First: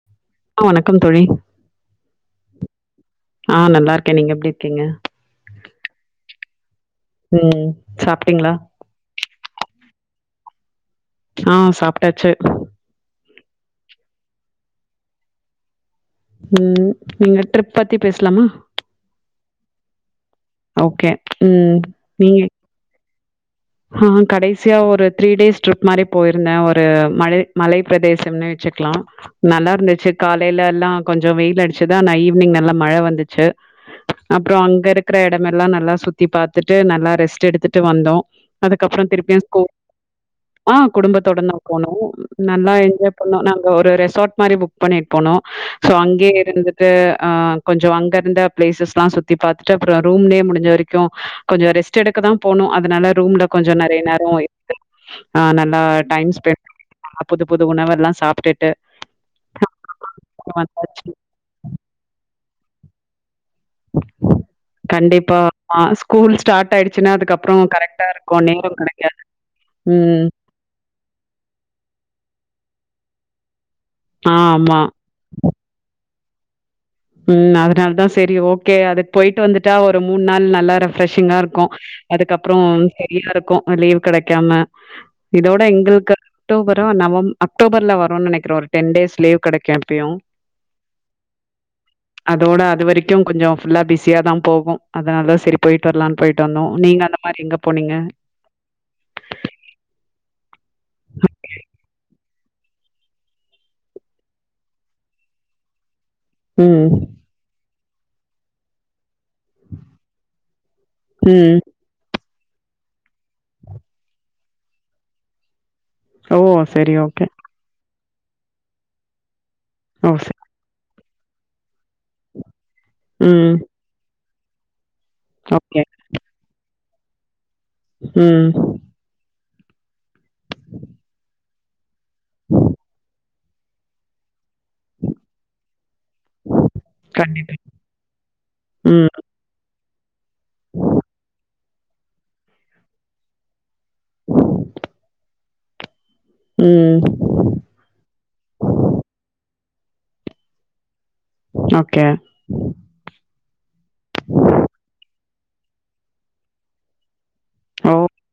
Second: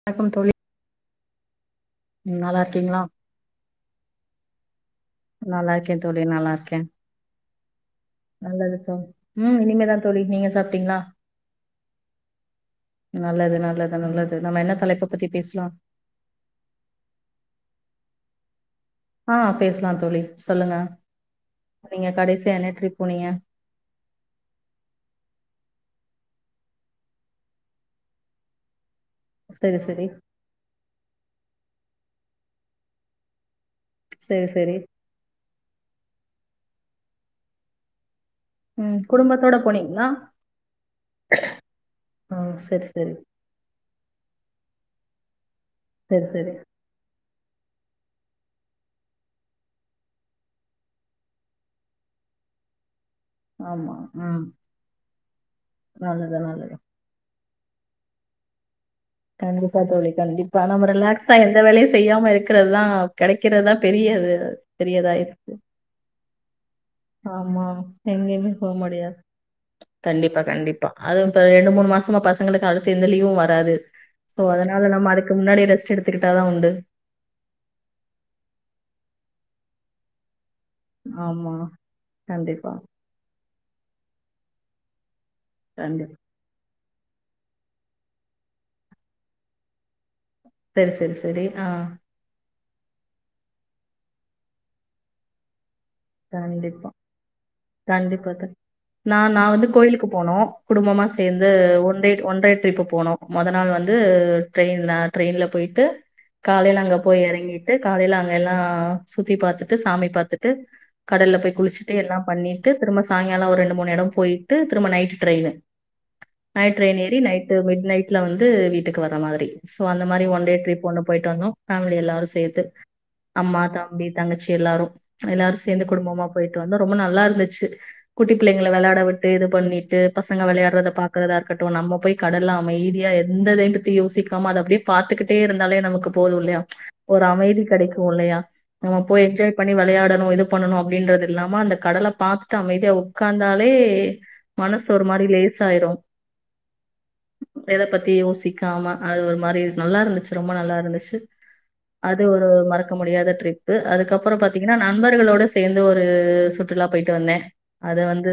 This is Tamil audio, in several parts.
வணக்கம் தோழி ஆ வணக்கம் தோழி உம் நல்லா இருக் க்கீங்களாம் ஆ நல்லாருக்கே நீங்க எப்டி இருக்கீங்க நல்லா இருக்கே தோழி நல்லா இருக்கே உம் சாப்பிட்டீங்ளா உம் இனிமேதா தோழி நீங்க சாப்பிட்டீங்களா ஆ சாப்பிட்டாச்சு நல்லது நல்லது நல்லது நம்ம என்ன தலைப்ப பத்தி பேசுலா உம் நீங்க ட்ரிப் பத்தி பேசுலாமா ஆ பேஸ்லா தோழி சொல்லுங்க ஓகே ம் நீங்க கடைசிய என்ன ட்ரிப் போனிக ஆ கடைசியா ஒரு த்ரீ டேஸ் ட்ரிப் மாரி போயிருந்தே ஒரு மழை மலை பிரதேசம்னு வெச்சுக்குலா நல்லா செரி செரி இருந்துச்சு காலையில்லா கொஞ்சோ வெயில் அடிச் ச்சுதா நா ஈவினிங் நல்லா மழ வந்துச்சு அப் செரி அப்றோ செரி அங்க இருக்கற எடமெல்லா நல்லா சுத் சுத்தி பாத்துட்டு நல்லா ரெஸ்ட் எடுத்துட்டு வந்தோ ம் அதுக்கப்புறோ திருப்பியு குடும்பத்தோட ஸ்கூல் போனீங்களா ஆ குடும்பத்தோட நா போனோ ஓ நல்லா செரி என்ஜாய் செரி பண்ணோ நாங்க ஒரு ரெசார்ட் மாரி புக் பண்ணிட் போனோ சோ செரி அங்கியே செரி இருந்துட்டு ஆ கொஞ்சோ அங்க இருந்த பிளேசஸ்ல்லா சுத்தி பாத்துட்டு அப்புறோ ரூம்லே முடிஞ்ச வரிக்கு கொஞ்சோ ரெஸ்ட் எடுக்க தா போனு அதுனால ரூம் கொஞ்சொ ஆமா நறைய நேரொ ம் [inaudible] ஆ நல்லா டைம் நல்லது நல்லது ஸ்பென்ட் [inaudible] புது புது உணவெல்லா சாப்டுட்டு கண்டிப்பா தோழி கண்டிப்பா நம்ம வந்தாச்சு. ரிலாக்ஸா எந்த வேலையு செய்யாம இருக் கிறதுதா கெடை கிறதா பெரியது பெரியதா கண்டிப்பா. இருக்கு ஆ ஸ்கூல் ஸ்டார்ட் ஆயிடுச்சுன்னா, அதுக்கப்புறம் ஆமா கரெக்ட்டா இருக்கும். எங்கய்மே போ நேரம் முடியாது கிடைக்காது. ம். கண்டிப்பா கண்டிப்பா அதும் இப்ப ரெண்டு மூணு மா சமா பசங்களுக்கு அடுத்து எந்த லீவு வராது சோ ஆமா. அதனால நம்ம அதுக்கு முன்னாடியே ரெஸ்ட் எடு த்துக்கிட்டா தா உண்டு ம் அதுனால்தா செரி ஓகே அதுக் போயிட்டு வந்துட்டா ஒரு மூண் நாள் ந ல்லா ரெஃப்ரெஷிங்கா ஆமா. இருக்கு அதுக்கப்றோ கண்டிப்பா, சரியா இருக்கு அ லீவ் கெடைக்காம இதோட எங்களுக்கு கண்டிப்பா. அக்டோபர் டா நவம் அக்டோபர்ல வருன் நெனக்கிறே ஒரு டென் டேஸ் லீவ் கெடைக்கு எப்பயு செரி‌ செரி செரி அதோட அது வரைக்கும் கொஞ்சொ ஃபுல்லா பிஸியா தா போகு அதனால்தா செரி கண்டிப்பா போனீங்க கண்டிப்பா தோழி நா நா வந்து கோயிலுக்கு போனோ குடும்பமா சேந்து one day one day trip போனொ மொத நாள் வந்து ட்ரெயின் அ ட்ரெயின்ல பொயிட்டு காலைல ம் அங்க போய் எறங்கி ட்டு காலைல அங்கெல்லா சுத்தி பாத்துட்டு சாமி பாத்துட்டு கடல்ல போய் ம் குளிச்சுட்டு எல்லா பண்ணிட்டு திரும்ப சாயங்காலொ ஒரு ரெண்டு மூணு எடொ போயிட்டு திரும்ப நைட்டு ட்ரெயினு ஓ நைட் சரி ட்ரைன் ஏறி ஓகே நைட்டு மிட் நை ட்ல வந்து வீட்டுக்கு வர மாதிரி சோ அந்த ஓ மாரி சரி ஒன் டே ட்ரிப் ஒன்னு போயிட்டு வந்தோ ஃபேமிலி எல்லாரு சேத்து ம் அம்மா தம்பி தங்கச்சி எல்லாரு எல்லாரு சே ஓகே சேந்து குடும்பமா போயிட்டு வந்தோ ரொம்ப நல்லாருந்து ச்சு குட்டி ம் பிள்ளைங்கள வெளாட விட்டு இது பண்ணிட்டு பசங்க வெளையாட்றத பாக்குறதா இருக்கட்டு நம்ம போய் கடல்லா அமைதியா எ இந்த ரெண்டுத்தையு யோசிக் காம அத அப்டியே பாத்துக்கிட்டே இருந்தாலே நமக்கு போது இல்லியா ஒரு கண்டிப்பா அமைதி கெடைக்கு இல்லையா நம்ம ம் போய் என்ஜாய் பண்ணி வெளையா [unintelligible] பண்ணனு அப்டின்றது இல்லாம அந்த கடல பாத்துட்டு அமைதியா உக்காந்தால் லே மனசு ஒரு மாரி லேஸ் சாயிரு ம் எத பத்தி யோசிக்காம அது ஒரு மாரி நல்லா இருந்துச்சு ரொம்ப நல்லா இருந்துச்சு ஓகே அது ஒரு மறக்க முடியாத ட்ரிப்பு அதுக்கப்புறோ பாத்தீங்கன்னா நண்பர் அவங்களோட சேந்து ஒரு சுற்றுலா போயிட்டு வந்த ஓ அத வந்து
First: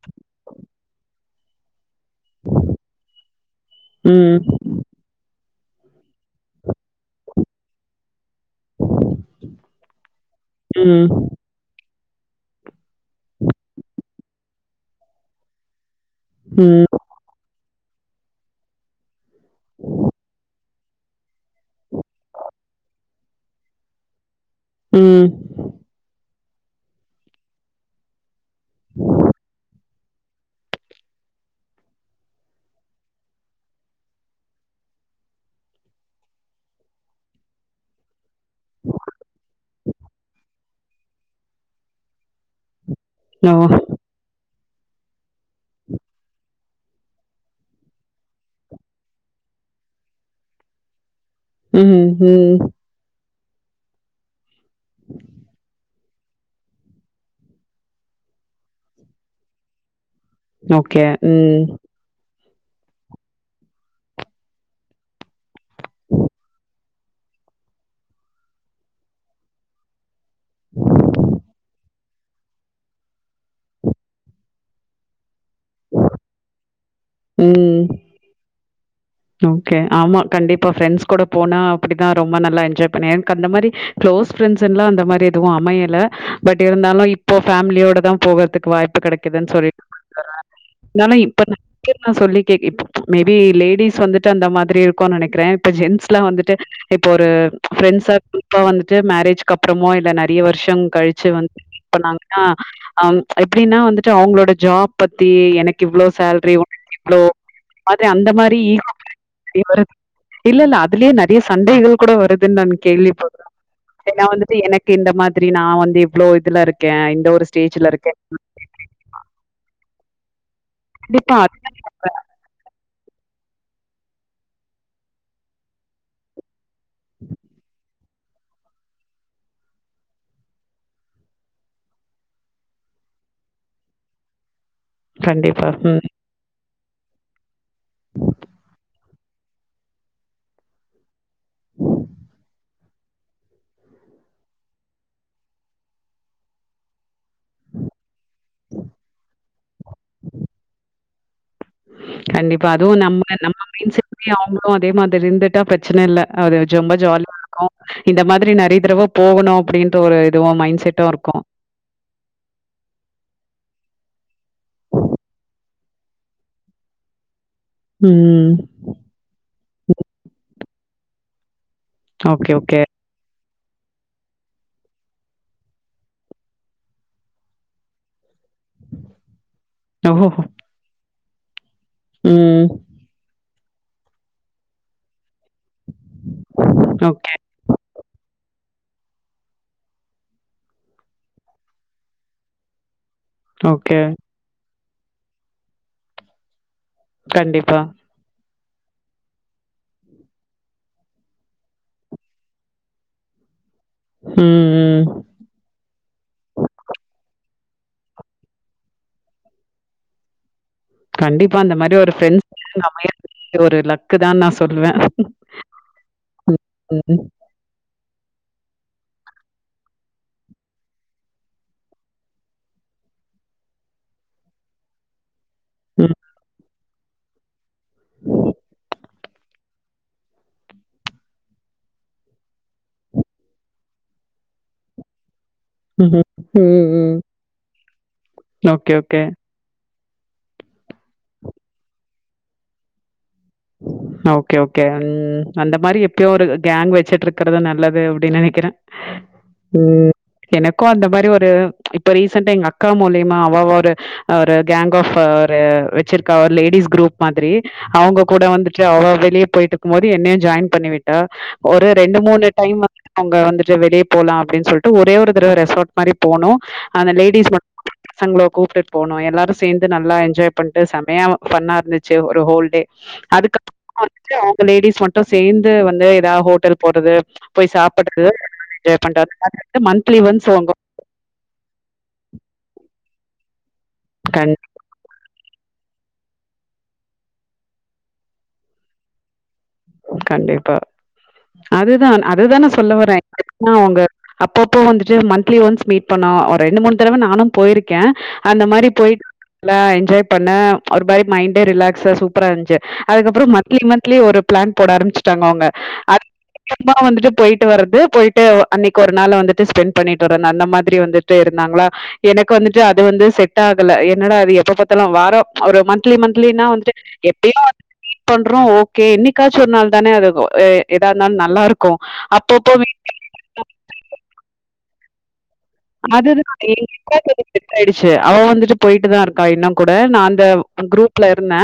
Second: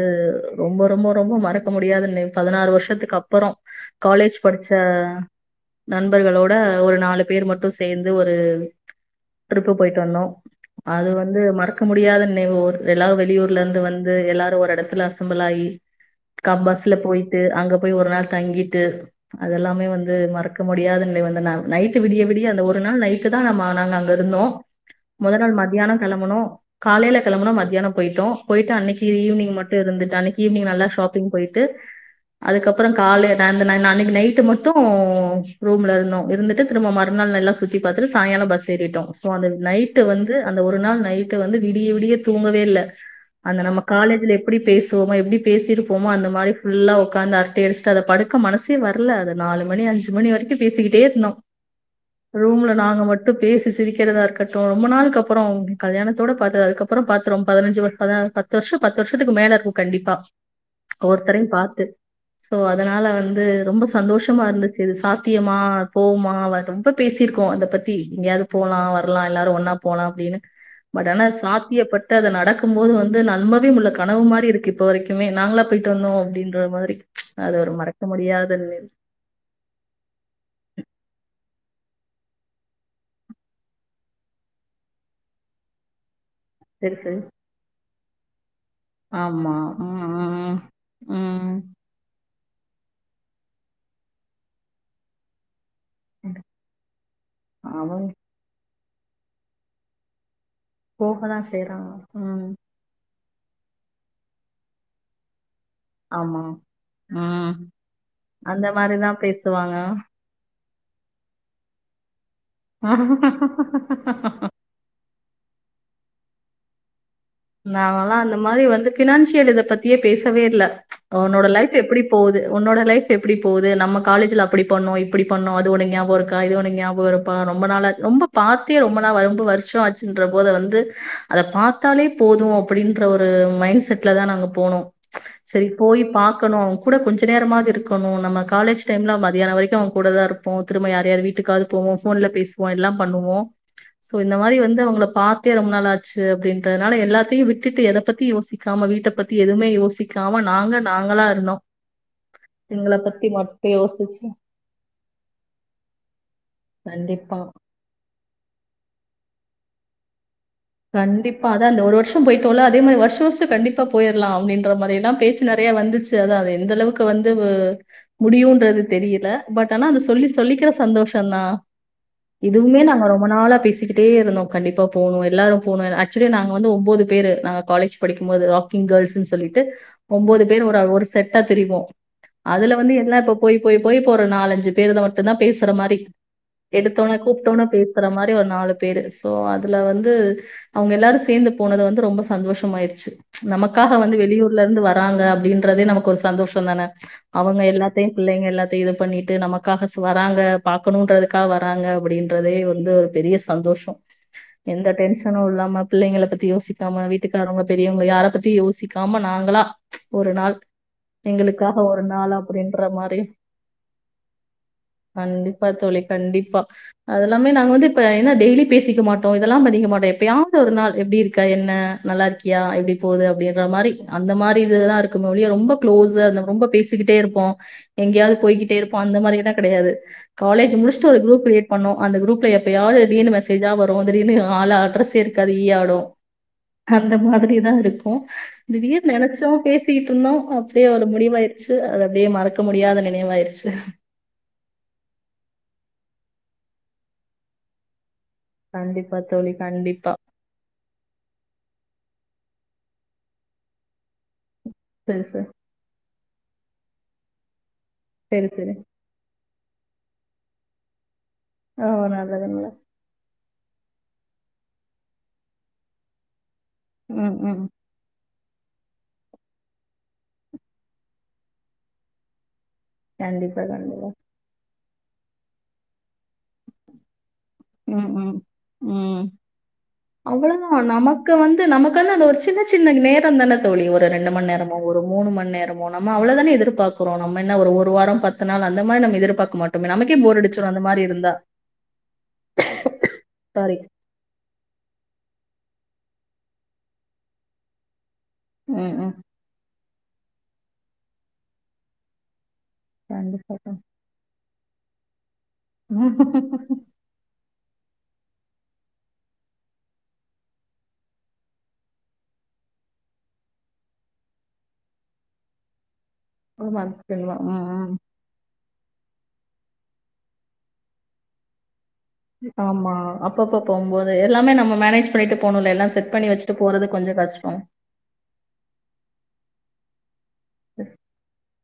ரொம்ப ரொம்ப ரொம்ப ம மறக்க முடியாத நி நினைவு பதினாறு வருஷத்துக்கு அப்பரோ காலேஜ் படிச்ச ம் நண்பர்களோட ஒரு நாலு பேர் மட்டு சேந்து ஒரு ரு ம் ட்ரிப்பு போயிட்டு வந்தோ அது வந்து மறக் மறக்க முடியாத நினைவு எல்லா வெளியூர்ல இருந்து வந்து எல்லாரு ஒரு எடத்துல அசம்புள் ஆகி கா ம் பஸ்ல போயிட்டு அங்கப் போய் ஒரு நாள் தங்கிட்டு அதெல்லாமே வந்து மறக்க முடியாத நிவந்த நாள் நைட்டு விடிய விடிய அந்த ஒரு நாள் நைட்டுதா நம்ம நாங்க அங்க இருந்தோ ம் மொத நாள் மதியானோ கெளம்புனோ காலைல கெளம்புனோ மத்தியானோம் போயிட்டோ போயிட்டு அன்னைக்கு ஈவினிங் மட்டு இருந்துட் ட அன்னிக் ஈவினிங் நல்லா ஷாப்பிங் போயிட்டு அதுக்கப்புறோ காலைல அன்னைக்கு நைட்டு மட்டு ரூம்ல இருந்தோ இருந்துட்டு திரும்பு மறுநாள் நல்லா சுத்தி பாத்துட்டு சாயங்காலோ பஸ் ஏறிட்டோ சோ அந்த நைட்டு வந்து அந் ஒரு நாள் நைட் டு வந்து விடிய விடிய தூங்கவே இல்ல ஓ அந்த நம்ம காலேஜ்ல எப் எப்டி பேசுவுமோ எப்டி பேசியிருப்போமோ அந்த மாரி ஃபுல்லா உக்காந்து அரட்டை அடுச்சுட்டு அத படுக்க மனசே வர்ல அத நாலு மணி அஞ்சு மணி வரைக்கு பேசிக்கிட்டே இருந்தோ ம் ம் ப்பு பேசி சிரிக்கிறதா இருக்கட்டு ரொம்ப நாளுக் அப்புறோ உங் கல்யாணத் தோட பாத்தது அதுக்கப்புறோ பாத்து ரொம் பதனஞ்சு பத்து வர்ஷோ பத்து வர்ஷத்துக்கு மேல இருக்கு கண்டிப்பா ஓகே ஒவ்வொருத்தரையு ம் பாத்து சோ அதனால வந்து ரொம்போ சந்தோஷமா இருந்துச்சு இது சாத்தியமா போம்மா ரொம்ப பேசிருக்கோ அத பத்தி எங்கேயாவது போலா வரலா எல்லாரு ஒன்னா போலா அப்டின்னு பட் ஆனா சாத்தியப்பட்டு அத நடக்கும் போது வந்து நம்பவே முல்ல கனவு மாரி இருக்கு இப்ப வரைக்குமே நாங்ளா போயிட்டு வந்தோ அப்டின்ற மாரி அது ஒரு ம் மறக்க முடியாத நினைவு ஓகே ஆமா கண்டிப்பா ஃப்ரெண்ட்ஸ் கூட போனா அப்டிதா ரொம்ப நல்லா என்ஜாய் பண்ணே என்க்கு அந்த மாரி க்ளோஸ் ஃப்ரெண்ட்ஸுன்லா அந்த மாரி எதுவு அமையல பட் இருந்தாலு பெருசு இப்பொ ஃபேமிலியோட தா போவர்து கு வாய்ப்பு கெடைக்குதுன் ஆமா சொல்லி ம் ம் [inaudible] இப்ப ம் [inaudible] சொல்லி [unintelligible] இப் மேபி லேடி ஸ் வந்துட்டு அந்த மாதிரி இருக்குன் நெனக்கிறே இப்ப ஜென்ஸ்லா வந்துட்டு இப்ப ஒரு அவங்க ஃப்ரெண்ட்ஸா குரூப்பா வந்து ட்டு மேரேஜ்கப்றமோ இல்ல ந றைய வருஷம் கழிச்சு போகதா செய்றாங்க [inaudible] பண்ணாங்கன்னா ம் அம் எப்டின்னா வந்துட்டு அவுங்களோட ஜாப் பத்தி எனக் கு இவ்ளோ ஆமா சேல்ரி ஒனக்கு இவ்ளோ அது அந்த மாரி ரிதா பேசுவாங்க இதுலே நெறைய சண்டைகள் கூட வரு துன் நாங் கேள்வி பட்றோ ஏன்னா வந்துட்டு எனக்கு இந்த மாதிரி நா வந்து இ வ்ளோ இதுல இருக்கே இ நாங்கல்லா அந்த மாரி வந்து ஃபினான்ஷியல் இத பத் தியே பேசவே இல்ல கண்டிப்பா ஒன்னோட லைஃப் அதுதான் எப்பிடி சொல்றேன். போது ஒன்னோட லைஃ ப் எப்டி போது நம்ம காலேஜுல அப்பிடி பண்ணோ இப்பிடி பண்ணோ அது ஒனக் ஞாபொ இருக்கா இது ஒனக் ஞாபக இருப்பா ரொம்ப நாளா ரொம்ப பாத்தே ரொம்ப நா வ ரொம்ப வருஷ ஆச்சுன்ற போத வந்து அத பாத்தாலே போது அப்புடின்ற ஒரு மைண்ட் செட்ல தா நாங்க போனோ கண்டிப்பா. செரி போய் ம். பாக்கணு அவுங் கூட கொஞ்ச நேரமாது இருக்கணு நம்ம காலேஜ் டைம்ல மதியான வரைக்கு அவுங் கூடதாருப்போ திரும்ப யார் யார் வீட்டுக்காது போவோ ஃபோன்ல பேசுவோ எல்லாம் பண்ணுவோ சோ இந்த மாரி வந்து அவுங்கள பாத்தே ரொம்ப நாள் ஆச்சு அப்டின்ற னால எல்லாத்தையு விட்டுட்டு எத பத்தி யோசிக்காம வீட்ட பத்தி எதும்மே யோசிக்காம நாங்க நாங்களா இருந்தோ கண்டிப்பா அதுவு எங்கள நம்ம பத்தி நம்ம மட்டு மைண்ட் செட் யோசிச்சு [inaudible] அவுங்களு அதே மாதிரிந்துட்டா பிரச்சன இல்ல அது ஜொம்ப ஜாலியா கண்டிப்பா இருக்கு இந்த மாதிரி நெறைய தடவ போகணு அப்புடின்ற ஒரு இ கண்டிப்பா அதா இந்த ஒரு வருஷம் பொயிட்டோல்ல அதே மாரி வருஷ வருஷோ கண்டிப் பா போயர்லா அப்டின்ற மாரி எல்லா பேச்சு நெறைய வந்துச்சு அதா அது எந்தளவுக்கு வந்து வ ம். முடியுன்றது தெரியில பட் ஆனா அத சொல்லி சொல்லிக்கிற சந்தோஷந்தா ஓகே, இதுவுமே ஓகே. நாங்க ரொம்ப நாளா பேசிக்கிட்டே இருந்தோ கண்டிப்பா போணு எல்லாரு போன ஆக்சுவலி நாங்க வந்து ஒம்போது பேரு நாங்க காலேஜ் படிக் கும்போது ராக்கிங் கேர்ள்ஸுன்னு சொல்லிட்டு ஓஹோ! ஒம்போது பேர் ஒரு ஒரு செட் டா தெரிவோ. ம். அதுல வந்து எல்லா இப்போ போய் போய் போய் இப்ப ஒரு நாலஞ்சு பேருக ம ட்டுந்தா பேசுற மாரி எடுத்தோனே ஓகே, கூப்ட்டோனே பேசுற மாரி ஒரு நாலு பேரு சோ அதுல வந்து அவங்க எல்லாரு சேந்து போனது வந்து ரொம்ப சந்தோஷமாயிடுச்சு. நமக்காக ஓகே. வந்து வெளியூர்ல இருந்து வ ராங்க அப்டின்றதே நமக்கு ஒரு சந்தோஷம்தான? அவங்க கண்டிப்பா. எல்லாத்தையு புள்ளைங்க எல்லாத் தையு இது பண்ணிட்டு நமக்காக ஸ் வராங்க பாக்கணுன்றதுக்காக வராங்க அப்டின்றதே வந்து ஒரு பெரிய சந்தோஷோ ம் ம் னு இல்லாம பிள்ளைங்கள பத்தி யோசிக்காம வீட்டுக்காரவங்க பெரியவங்க யார பத்தியு யோசிக்காம நாங்களா ஒரு நாள் கண்டிப்பா அந்த எங்களுக்காக மாரி ஒரு நாள் ஃப்ரெண்ட்ஸ் அப்படின்ற மாரி அமையறது ஒரு லக்கு தான் நான் சொல்லுவேன். கண்டிப்பா தோழி ம், கண்டிப்பா ம், அதெல்லாமே நாங்க வந்து இப்ப ஆனா டெய்லி பேசிக்க மாட்டோ இதெல்லா பண்ணிக்க மாட்டோ எ ப்பயாது ஒரு நாள் எப்டி இருக்க என்ன நல்லா இருக்கியா எப்டி போது அப்டின்ற மாரி அந்த மாரி இதுலதா இருக்குமே ஒழிய ரொம்ப ம், க்ளோஸா இல்ல ரொம்ப பே சிக்கிட்டே இருப்போ எங்கயாது போய்கிட்டே இருப்போ அந்த மாரி லா கெடையாது காலேஜ் முடிச்சட்டு ஒரு குரூப் கிரியேட் பண்ணோ அந்த குரூப்ல எப்பயாது திடீர்னு மெசேஜா வரு திடீர்னு ஆள் அட்ரஸ் க்கு ஈ ஆடு ம்ஹ்ம். ம், அந்த ம். மாதிரிதா இருக்கு ஓகே, திடீர்னு ஓகே. நெனைச்சோ பேசி ட்டிருந்தோ அப்டியே ஒரு முடிவாயிடுச்சு அது அப்டியே மறக்க முடியாத நினைவாயிரு ஓகே ஓகே ம் அந்த மாரி எ ப்பயு ஒரு கேங் வச்சிட்டு இருக்குறது நல்லது அப் டினு நெனைக்கிறே கண்டிப்பா தோழி, ம் கண்டிப்பா. எனக்கு அந்த மாரி ஒரு இப்ப ரீசன்டா எங்க அக் கா மூலியமா அவ ஒரு ஒரு கேங் ஆஃப் சரி, சரி. ஒரு வச்சிரு க்கா ஒரு லேடிஸ் குரூப் மாதிரி. அவ கூட சரி, சரி. வந்துட்டு அவ வெளிய போய்ட்டு க்கும்போது என்னையு ஜாயின் பண்ணிவிட் டா ஓ! ஒரு ரெண்டு மூணு நல்லது, நல்லது. டைம் வந்து அவங்க வந்து கொஞ்ச வெளிய போலா அப்டின்னு சொல்ட்டு ஒரே ஒரு தடவ ரெசார்ட் மாரி போனோ. அந்த ம், லேடிஸ் ம். மட் [unintelligible] கூப்டுட் போனோ எல்லாரு சேந்து நல்லா என்ஜாய் பண்ட்டு செம்மையா ஃபன்னா இருந்துச்சு ஒரு ஹோல்டே அதுக்கு கண்டிப்பா, கண்டிப்பா. அவங்க லேடீஸ் மட்டு சேந்து வந்து ஏதா ஹோட்டல் போறது போய் ம் சாப்படுறது ம் என்ஜாய் ம் பண்றது மந்த்லி ஒன்ஸ் அவ்ளதா உங்க நமக்கு வந்து நமக்கு வந்து அந்த ஒரு சின்ன சின்ன நேர் ரந்தான தோழி ஒரு ரெண்டு மண் கண் நேரமோ ஒரு மூணு மண் நேரமோ நம்ம அவ்வளதான எர்பாக்குறோ நம்ம என்ன ஒரு வாரோ பத்து நாள் அந்த மாரி நம்ம எதிர்பாக்க மாட் டோமோ நமக்கே போர் அடிச்சுரு கண்டிப்பா அந்த மாரி இருந்தா அதுதான் அதுதான சொல்ல வர சாரி. அவங்க அப்பப்போ வந்துட்டு மண் மந்த்லீ ஒன்ஸ் மீட் பண்ணா ஒரு ரெண்டு மூணு தடவ நானும் போயிருக்க அந்த மாரி ம், போயி ம். இலைன் என்ஜாய் பண்ண ஒரு மாரி மைண்டே ரிலாக்ஸ்சா சூப்பரா இருந் ச்சு அதுக்கப்புறோ கண்டிப்பா, மன்த்லி மன்த்லி ஒரு ஃபிளான் போட ஆரம்பிச் சுட்டாங்க அவங்க கண்டிப்பா. அதுக்கப்பறமா வந்துட்டு போயிட் போயிட்டு வரது போயிட்டு அன்னைக்கு ஒரு நாளு வந்துட்டு ஸ்பென் பண்ணிட்டு அந்த மாதிரி வந்துட்டு இருந்தாங்களா எனக்கு வந்துட்டு அது வந்து செட்டாகல என்னடா இது எப்பப் பாத்தாலு வாரோ ஒரு மந்த் மன்த்லி மன்த்லி நா ஒரு வந்துட்டு மந்த்க்குங்களா எப்பயோ ம் ம் பண்றோ ஓ கேனிக் என்னக்காச்சு ஒரு நாள்தான அது ஏதா இருந்தா நல்லா இருக் ஆமா அப்பப்பம் போகும்போது எல்லாமே நம்ம மேனேஜ் பண்ணிட்டு போணும்ல எல்லாம் செட் பண்ணி அது வச்சுட்டு போறது கொஞ்சம் [unintelligible] கஷ்டம் ஆயிடுச்சு அவ வந்துட்டு போயிட்டுதா இருக்கா இன்னும் கூட நான் இந்த குரூப்ல இருந்த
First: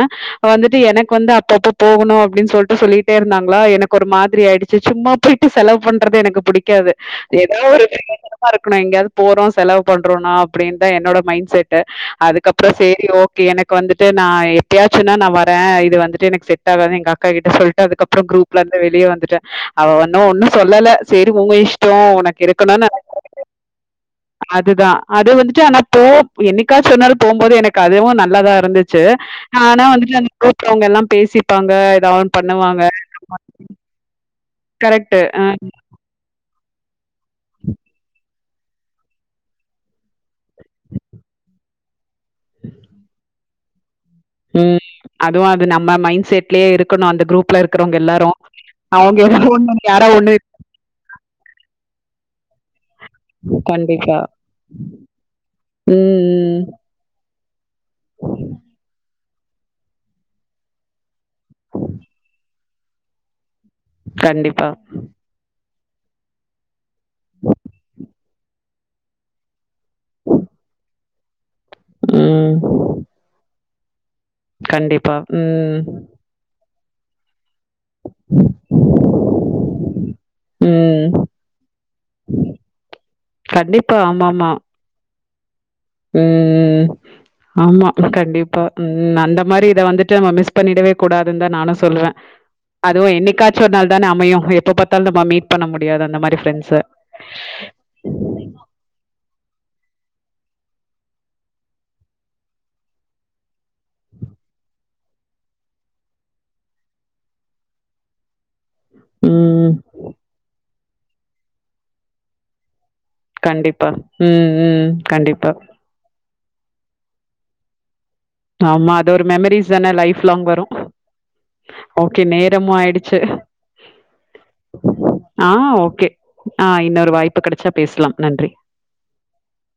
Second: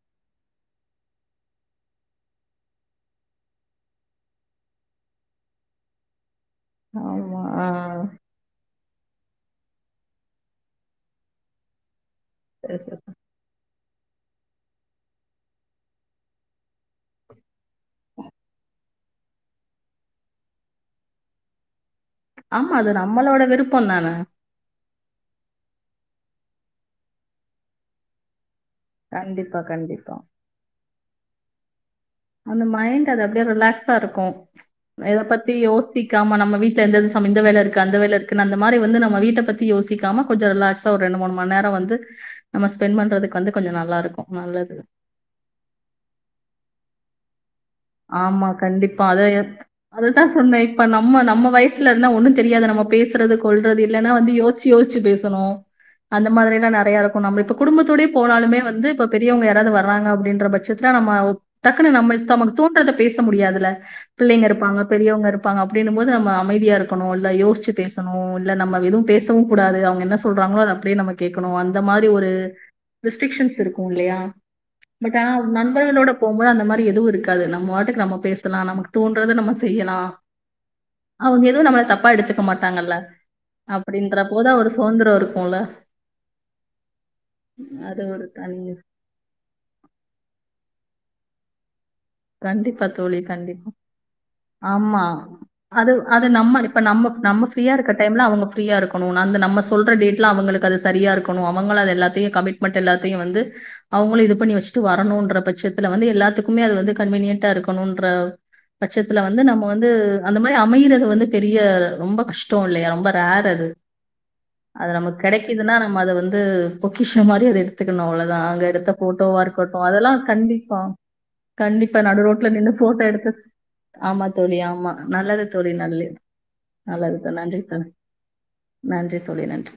வந்துட்டு எனக்கு வந்து அப்பப்போ போகணு அப்படின்னு சொல்லிட்டு சொல்லிட்டே இருந்தாங்களா எனக்கு ஒரு மாதிரி ஆயிடுச்சு சும்மா போயிட்டு செலவு பண்றது எனக்கு புடிக் க்காது ஆமா ஏதா ஆ ஒரு பிரோஜனமா இருக் கனு எங்கயாவது போறோ செலவு பண்றோன்னா அப்டின்தா என்னோட மைண்ட் செட்டு அதுக்கப்பறோ சரி சரி சேரி சரி ஓகே எனக் வந்துட்டு நா எப்பயாச்சும்ன்னா நா வர இது வந்துட்டு எனக் செட் ஆகாது எங்க அக்கா கிட்ட சொல்லிட்டு அதுக்கப்பறோ குரூப்ல இருந்து வெளிய வந்துட்ட அவ ஒன்னு ஒன்னு சொல்ல சேரி உங்க இஸ் ஆமா அது நம்மளோட விருப் ப்பந்தான அதுதான். அது வந்துட்டு ஆனா போ என்னிக்காச்சு ஒரு நாளு போம்போது எனக்கு அதுவு நல்லதா இருந்துச்சு கண்டிப்பா ஆனா கண்டிப்பா வந்துட்டு அந்த கூப்பறவங்கெல்லா பேசிப்பாங்க எ அந்த மைண்ட் அது அப்டியே ரிலாக்ஸா இருக்கு எத கரெக்ட்டு. அ. பத்தி யோசிக்காம நம்ம வீட்லருந்தது [unintelligible] இந்த வேலருக்கு அந்த வேலரு க்குன் அந்த மாரி வந்து நம்ம வீட்ட பத்தி யோசிக்காம கொஞ்சொ ரிலாக்ஸா ஒரு ரெண்டு மூணு மண்நேர வந்து நம்ம ஸ்பெண்ட் பண்றதுக்கு வந்து கொஞ்ச நல்லாருக்கு ம் அதுவு அது நம்ம மைண்ட் செட்லயே இருக்கணு அந்த குரூப் ஆமா கண்டிப்பா அத எ ஒண்ணு யாரோ அததா ஒண்ணு சொன்னே இப்ப நம்ம நம்ம வயசுலருந்தா ஒண்ணு தெரியாத நம்ம பே சுறது கொல்றது இல்லன்னா கண்டிப்பா. வந்து யோச்சு யோச்சு பேசணு‌ அந்த ம். மாதிரில்லா நெறைய இருக்கு நம்ப இப்ப குடும்பத்தோடயெ போனாலுமே வந்து இப்ப பெரியவங்க யாராது வர்றாங்க அப்டின்ற பச்சத்ல நம்ம ஒ டக்குனு நம்ம இப் நமக்கு தோன்றத பேச முடியாதுல பிள்ளைங்க கண்டிப்பா. இருப்பாங்க பெரியவுங்க இருப்பாங்க அ ப்டின்னும்போது நம்ம அமைதியா இருக்கணு இல்ல யோசிச்சு பேசணு இல்ல நம்ம எதுவு பேசவு கூடாது அவுங்க என்ன சொல்றாங்ளோ அத அப்டியே நம்ம கே க்கனு அந்த மாரி ஒரு ம். ரிஸ்ட்ரிக்ஷன்ஸ் இருக் கூல்லயா கண்டிப்பா. பட் ஆனா ம். நண்பர்களோட போம்போது அந்த மா ரி எதுவு இருக் காது ந ம் வாட்டுக்கு நம்ம பேசலா நமக் தோன்றத நம்ம செய்யலா ம். அவுங்க எதுவு நம்மள தப்பா எடுத்துக்க மாட்டாங்கல்ல கண்டிப்பா. அப்புடின்ற ஆமாமா. போதா ஒரு சுதந்திரொ இருக் கூல்ல ம் ம் ஆமா அது ஒரு தனி கண்டிப்பா ம் அந்த மாரி இத வந்துட்டு நம்ம மிஸ் பண்ணிடவே கூடாதுன்தா நானு கண்டிப்பா தோழி கண்டிப்பா நாள் தானே அமையும் எப்ப ஆமா பாத்தாலும் நம்ம மீட் பண்ண அது முடியாது அந்த அது மாரி நம்ம ஃப்ரெண்ட்ஸ இப்ப நம்ம நம்ம ஃபீரியா இருக்க டைம்ல அவுங்க ஃபீரியா இருக்கணு அந்த நம்ம சொல்ற டே ட்ல அவுங்களுக்கு அது சரியா இருக்கணு அவுங்களு அத எல்லாத்தையு கமிட்மென்ட் எல்லாத்தையு வந்து அவுங்களு இது பண்ணி வச்சுட்டு வரணுன்ற பச்சத்துல வந்து எல்லாத்துக்குமே அது வந்து கன்வீனியன்ட்டா இருக்கணுன்ற பட்சத்துல வந்து நம்ம ம் வந்து அந்த மாரி அமையிற து வந்து பெரிய ரொம்ப கஷ்டொ இல்லயா ரொம்ப ரேர் அது. கண்டிப்பா ம் ம் கண்டிப்பா து பொக்கிஷ மாரி அத எடுத்து க்கணு அவ்ளதா அங்க எடுத்த ஆமா. அது ஒரு ஃபோட்டோவா மெமரீஸ் இருக்கட்டு தானே அதல்லா லைஃப் லாங் வரும். கண்டிப்பா கண்டிப்பா நடு ஓகே ரோட்ல நின்னு நேரமும் ஃபோட்டோ ஆயிடுச்சு. எடுத்து ஆமா தோழி ஆமா நல்லது ஆ தோழி நல்லி ஓகே. ஆ இன்னொரு நல்லது த வாய்ப்பு நன்றி கிடைச்சா த பேசலாம். நன்றி. நன்றி தோழி நன்றி